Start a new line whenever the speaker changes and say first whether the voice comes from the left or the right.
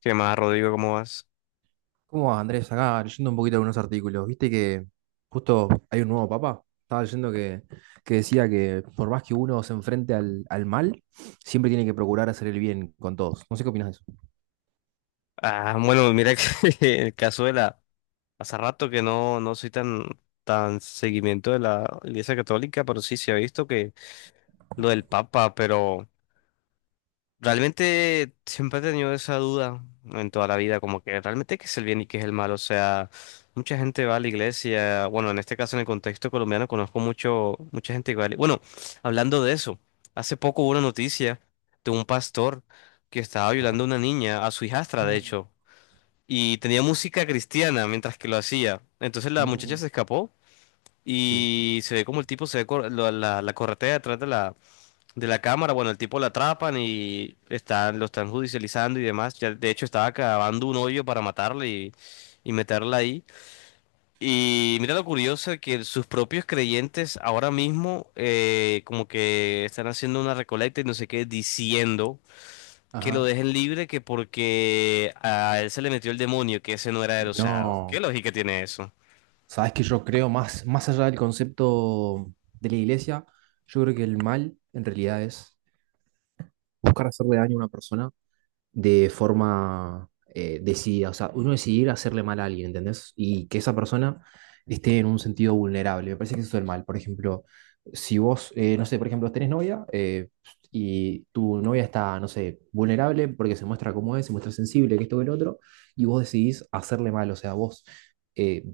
left: ¿Qué más, Rodrigo? ¿Cómo vas?
right: ¿Cómo va, Andrés? Acá leyendo un poquito algunos artículos. Viste que justo hay un nuevo papa. Estaba leyendo que decía que por más que uno se enfrente al mal, siempre tiene que procurar hacer el bien con todos. No sé qué opinas de eso.
left: Ah, bueno, mira que el caso de la... Hace rato que no soy tan, tan seguimiento de la Iglesia Católica, pero sí se ha visto que lo del Papa, pero realmente siempre he tenido esa duda en toda la vida, como que realmente qué es el bien y qué es el mal. O sea, mucha gente va a la iglesia. Bueno, en este caso, en el contexto colombiano, conozco mucha gente que va a la... Bueno, hablando de eso, hace poco hubo una noticia de un pastor que estaba
right: Ajá.
left: violando a una niña, a su hijastra, de
right: No,
left: hecho, y tenía música cristiana mientras que lo hacía. Entonces la muchacha
right: no,
left: se escapó
right: sí.
left: y se ve como el tipo se ve la corretea detrás de la cámara. Bueno, el tipo lo atrapan y están, lo están judicializando y demás. Ya, de hecho, estaba cavando un hoyo para matarle y meterla ahí. Y mira lo curioso que sus propios creyentes ahora mismo como que están haciendo una recolecta y no sé qué, diciendo que lo
right: Ajá.
left: dejen libre, que porque a él se le metió el demonio, que ese no era él. O sea, ¿qué
right: No.
left: lógica tiene eso?
right: Sabes que yo creo más, más allá del concepto de la iglesia, yo creo que el mal en realidad es buscar hacerle daño a una persona de forma decidida. O sea, uno decidir hacerle mal a alguien, ¿entendés? Y que esa persona esté en un sentido vulnerable. Me parece que eso es el mal. Por ejemplo, si vos, no sé, por ejemplo, tenés novia y tu novia está, no sé, vulnerable porque se muestra como es, se muestra sensible, que esto, que el otro, y vos decidís hacerle mal. O sea, vos, eh,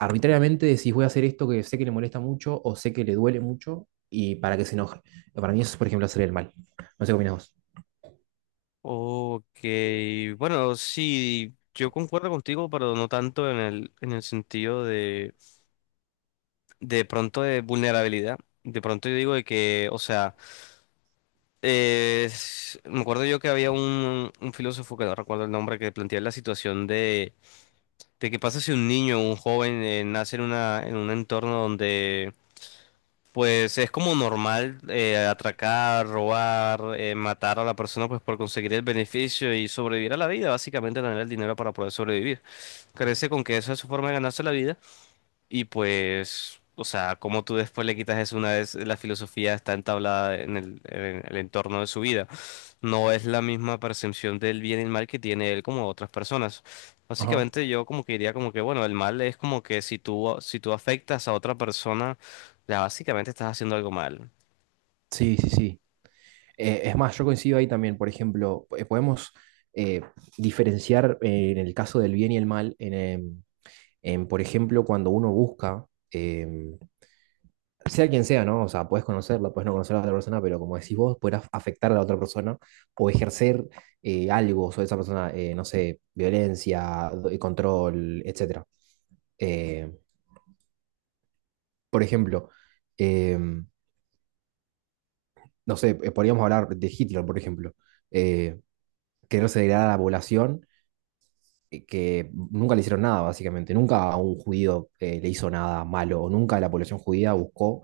right: arbitrariamente decís voy a hacer esto que sé que le molesta mucho o sé que le duele mucho y para que se enoje. Para mí eso es, por ejemplo, hacer el mal. No sé qué opinas vos.
left: Ok, bueno, sí, yo concuerdo contigo, pero no tanto en en el sentido de pronto de vulnerabilidad. De pronto yo digo de que, o sea, me acuerdo yo que había un filósofo que no recuerdo el nombre, que planteaba la situación de qué pasa si un niño o un joven nace en una, en un entorno donde pues es como normal atracar, robar, matar a la persona pues por conseguir el beneficio y sobrevivir a la vida, básicamente tener el dinero para poder sobrevivir.
right: Ujú.
left: Crece con que esa es su forma de ganarse la vida. Y pues, o sea, como tú después le quitas eso una vez la filosofía está entablada en el entorno de su vida. No es la misma percepción del bien y el mal que tiene él como otras personas.
right: Ajá.
left: Básicamente yo como que diría como que, bueno, el mal es como que si tú afectas a otra persona, ya básicamente estás haciendo algo mal.
right: Sí, sí, sí. Es más, yo coincido ahí también, por ejemplo, podemos eh, diferenciar en el caso del bien y el mal, en, por ejemplo, cuando uno busca, em, sea quien sea, ¿no? O sea, puedes conocerla, puedes no conocer a la otra persona, pero como decís vos, puedes afectar a la otra persona o ejercer algo sobre esa persona, no sé, violencia, control, etcétera. Eh, por ejemplo, em, no sé, podríamos hablar de Hitler, por ejemplo. eh, Quererse degradar a la población que nunca le hicieron nada, básicamente. Nunca a un judío le hizo nada malo, o nunca la población judía buscó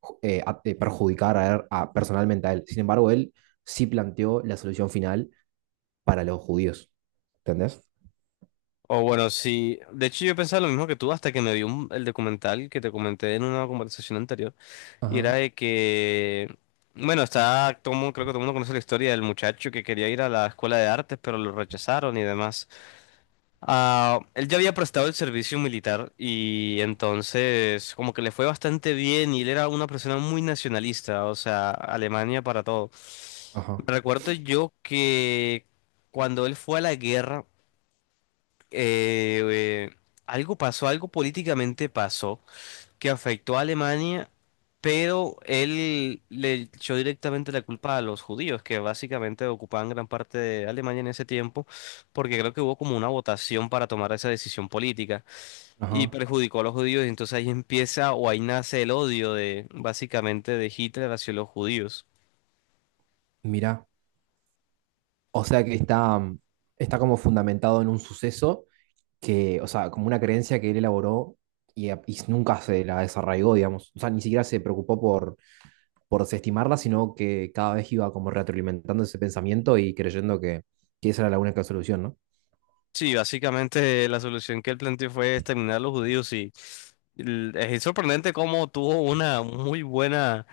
right: perjudicar personalmente a él. Sin embargo, él sí planteó la solución final para los judíos. ¿Entendés?
left: O bueno, sí, de hecho yo pensaba lo mismo que tú hasta que me vi el documental que te comenté en una conversación anterior. Y era
right: Ajá,
left: de que, bueno, está, creo que todo el mundo conoce la historia del muchacho que quería ir a la escuela de artes, pero lo rechazaron y demás. Ah, él ya había prestado el servicio militar y entonces como que le fue bastante bien, y él era una persona muy nacionalista, o sea, Alemania para todo.
right: ajá,
left: Recuerdo yo que cuando él fue a la guerra, eh, eh, algo pasó, algo políticamente pasó que afectó a Alemania, pero él le echó directamente la culpa a los judíos, que básicamente ocupaban gran parte de Alemania en ese tiempo, porque creo que hubo como una votación para tomar esa decisión política y
right: ajá.
left: perjudicó a los judíos, y entonces ahí empieza o ahí nace el odio de básicamente de Hitler hacia los judíos.
right: Mira, o sea que está como fundamentado en un suceso que, o sea, como una creencia que él elaboró y nunca se la desarraigó, digamos. O sea, ni siquiera se preocupó por desestimarla, sino que cada vez iba como retroalimentando ese pensamiento y creyendo que esa era la única solución, ¿no?
left: Sí, básicamente la solución que él planteó fue exterminar a los judíos, y es sorprendente cómo tuvo una muy buena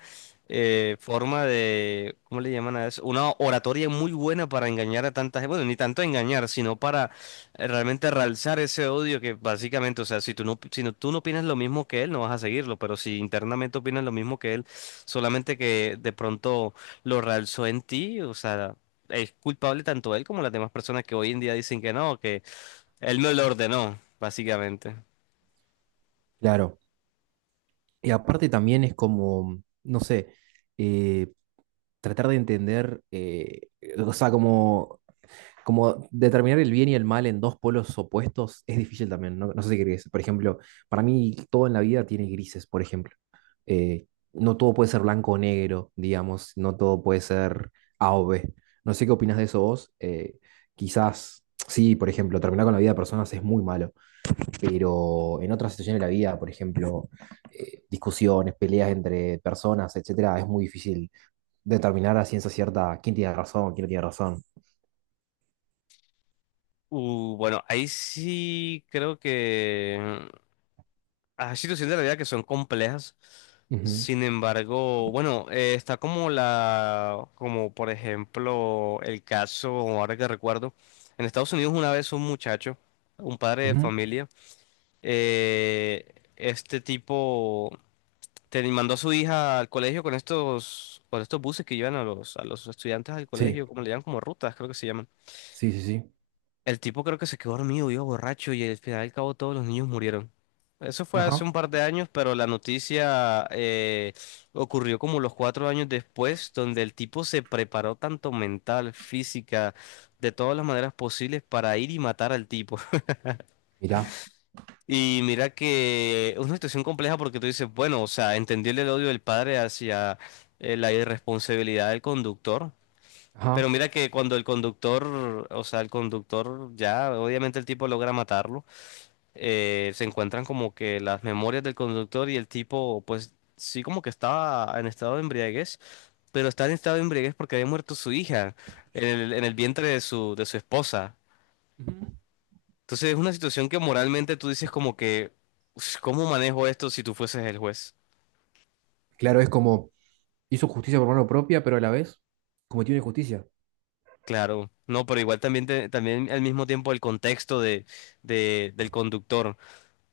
left: forma de, ¿cómo le llaman a eso? Una oratoria muy buena para engañar a tanta gente, bueno, ni tanto engañar, sino para realmente realzar ese odio que básicamente, o sea, tú no opinas lo mismo que él, no vas a seguirlo, pero si internamente opinas lo mismo que él, solamente que de pronto lo realzó en ti, o sea... Es culpable tanto él como las demás personas que hoy en día dicen que no, él me lo ordenó, básicamente.
right: Claro. Y aparte también es como, no sé, eh, tratar de entender, o sea, como determinar el bien y el mal en dos polos opuestos es difícil también, ¿no? No sé si crees. Por ejemplo, para mí todo en la vida tiene grises, por ejemplo. eh, no todo puede ser blanco o negro, digamos, no todo puede ser A o B. No sé qué opinas de eso vos. Quizás, sí, por ejemplo, terminar con la vida de personas es muy malo, pero en otras situaciones de la vida, por ejemplo, discusiones, peleas entre personas, etcétera, es muy difícil determinar a ciencia cierta quién tiene razón, quién no tiene razón.
left: Bueno, ahí sí creo que mm, hay situaciones de la vida que son complejas.
right: Ujú,
left: Sin embargo, bueno, está como la, como por ejemplo el caso, ahora que recuerdo, en Estados Unidos una vez un muchacho, un padre de
right: ujú.
left: familia, este tipo mandó a su hija al colegio con estos buses que llevan a los estudiantes al
right: Sí,
left: colegio, como le llaman, como rutas, creo que se llaman.
right: sí, sí, sí.
left: El tipo creo que se quedó dormido, vio borracho, y al final y al cabo todos los niños murieron. Eso fue hace
right: Ajá.
left: un par de años, pero la noticia ocurrió como los cuatro años después, donde el tipo se preparó tanto mental, física, de todas las maneras posibles para ir y matar al tipo.
right: Mirá.
left: Y mira que es una situación compleja porque tú dices, bueno, o sea, entendible el odio del padre hacia la irresponsabilidad del conductor. Pero
right: Ajá.
left: mira que cuando el conductor, o sea, el conductor ya, obviamente el tipo logra matarlo, se encuentran como que las memorias del conductor, y el tipo pues sí como que estaba en estado de embriaguez, pero está en estado de embriaguez porque había muerto su hija en el vientre de su esposa.
right: Ujú.
left: Entonces es una situación que moralmente tú dices como que: "Ush, ¿cómo manejo esto si tú fueses el juez?".
right: Claro, es como hizo justicia por mano propia, pero a la vez cometió una injusticia.
left: Claro, no, pero igual también, también al mismo tiempo el contexto de, del conductor.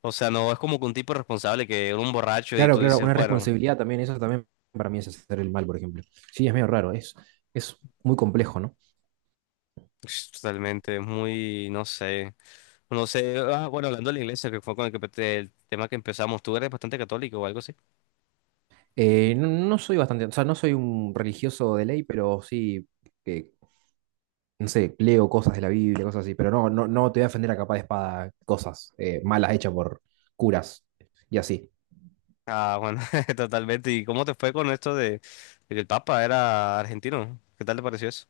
left: O sea, no es como que un tipo responsable que era un borracho y
right: Claro,
left: tú
right: claro,
left: dices,
right: una
left: bueno,
right: responsabilidad también, eso también para mí es hacer el mal, por ejemplo. Sí, es medio raro, es muy complejo, ¿no?
left: ush, totalmente, es muy, no sé. No sé, ah, bueno, hablando de la iglesia, que fue con el, que, el tema que empezamos, tú eres bastante católico o algo así.
right: No, no soy bastante, o sea, no soy un religioso de ley, pero sí, que, no sé, leo cosas de la Biblia, cosas así, pero no, no, no te voy a defender a capa de espada cosas malas hechas por curas y así.
left: Ah, bueno, totalmente. ¿Y cómo te fue con esto de que el Papa era argentino? ¿Qué tal te pareció eso?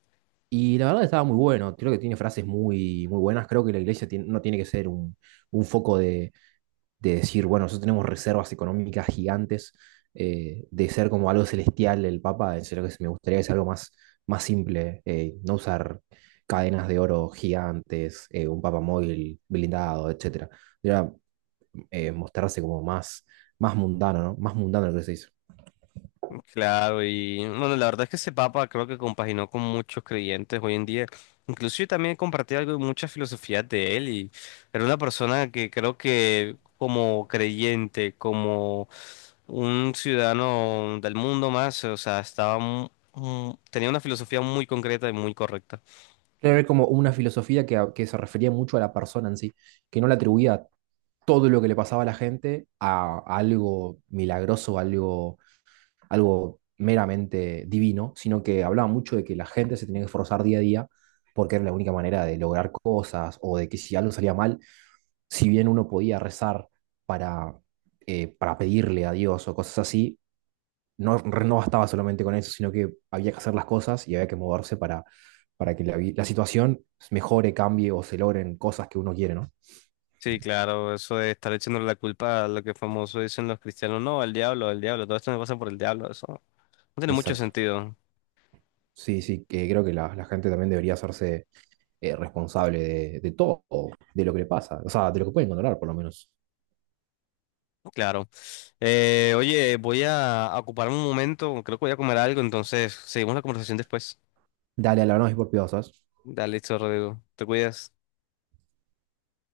right: Y la verdad estaba muy bueno, creo que tiene frases muy, muy buenas, creo que la iglesia no tiene que ser un foco de decir, bueno, nosotros tenemos reservas económicas gigantes, de ser como algo celestial el Papa, en serio que sí, me gustaría que sea algo más, más simple, no usar cadenas de oro gigantes, un Papa móvil blindado, etcétera. Era mostrarse como más, más mundano, ¿no? Más mundano lo que se hizo.
left: Claro, y bueno, la verdad es que ese Papa creo que compaginó con muchos creyentes hoy en día. Incluso yo también compartí algo de muchas filosofías de él, y era una persona que creo que como creyente, como un ciudadano del mundo más, o sea, estaba tenía una filosofía muy concreta y muy correcta.
right: Era como una filosofía que se refería mucho a la persona en sí, que no le atribuía todo lo que le pasaba a la gente a algo milagroso, algo meramente divino, sino que hablaba mucho de que la gente se tenía que esforzar día a día porque era la única manera de lograr cosas o de que si algo salía mal, si bien uno podía rezar para, para pedirle a Dios o cosas así, no, no bastaba solamente con eso, sino que había que hacer las cosas y había que moverse para que la situación mejore, cambie o se logren cosas que uno quiere, ¿no?
left: Sí, claro, eso de estar echándole la culpa a lo que famoso dicen los cristianos, no, al diablo, todo esto me pasa por el diablo, eso no tiene mucho
right: Exacto.
left: sentido.
right: Sí, sí, que creo que la gente también debería hacerse responsable de todo, de lo que le pasa, o sea, de lo que pueden controlar, por lo menos.
left: Claro. Oye, voy a ocupar un momento, creo que voy a comer algo, entonces seguimos la conversación después.
right: Dale a la y por piadosas
left: Dale, listo, Rodrigo. Te cuidas.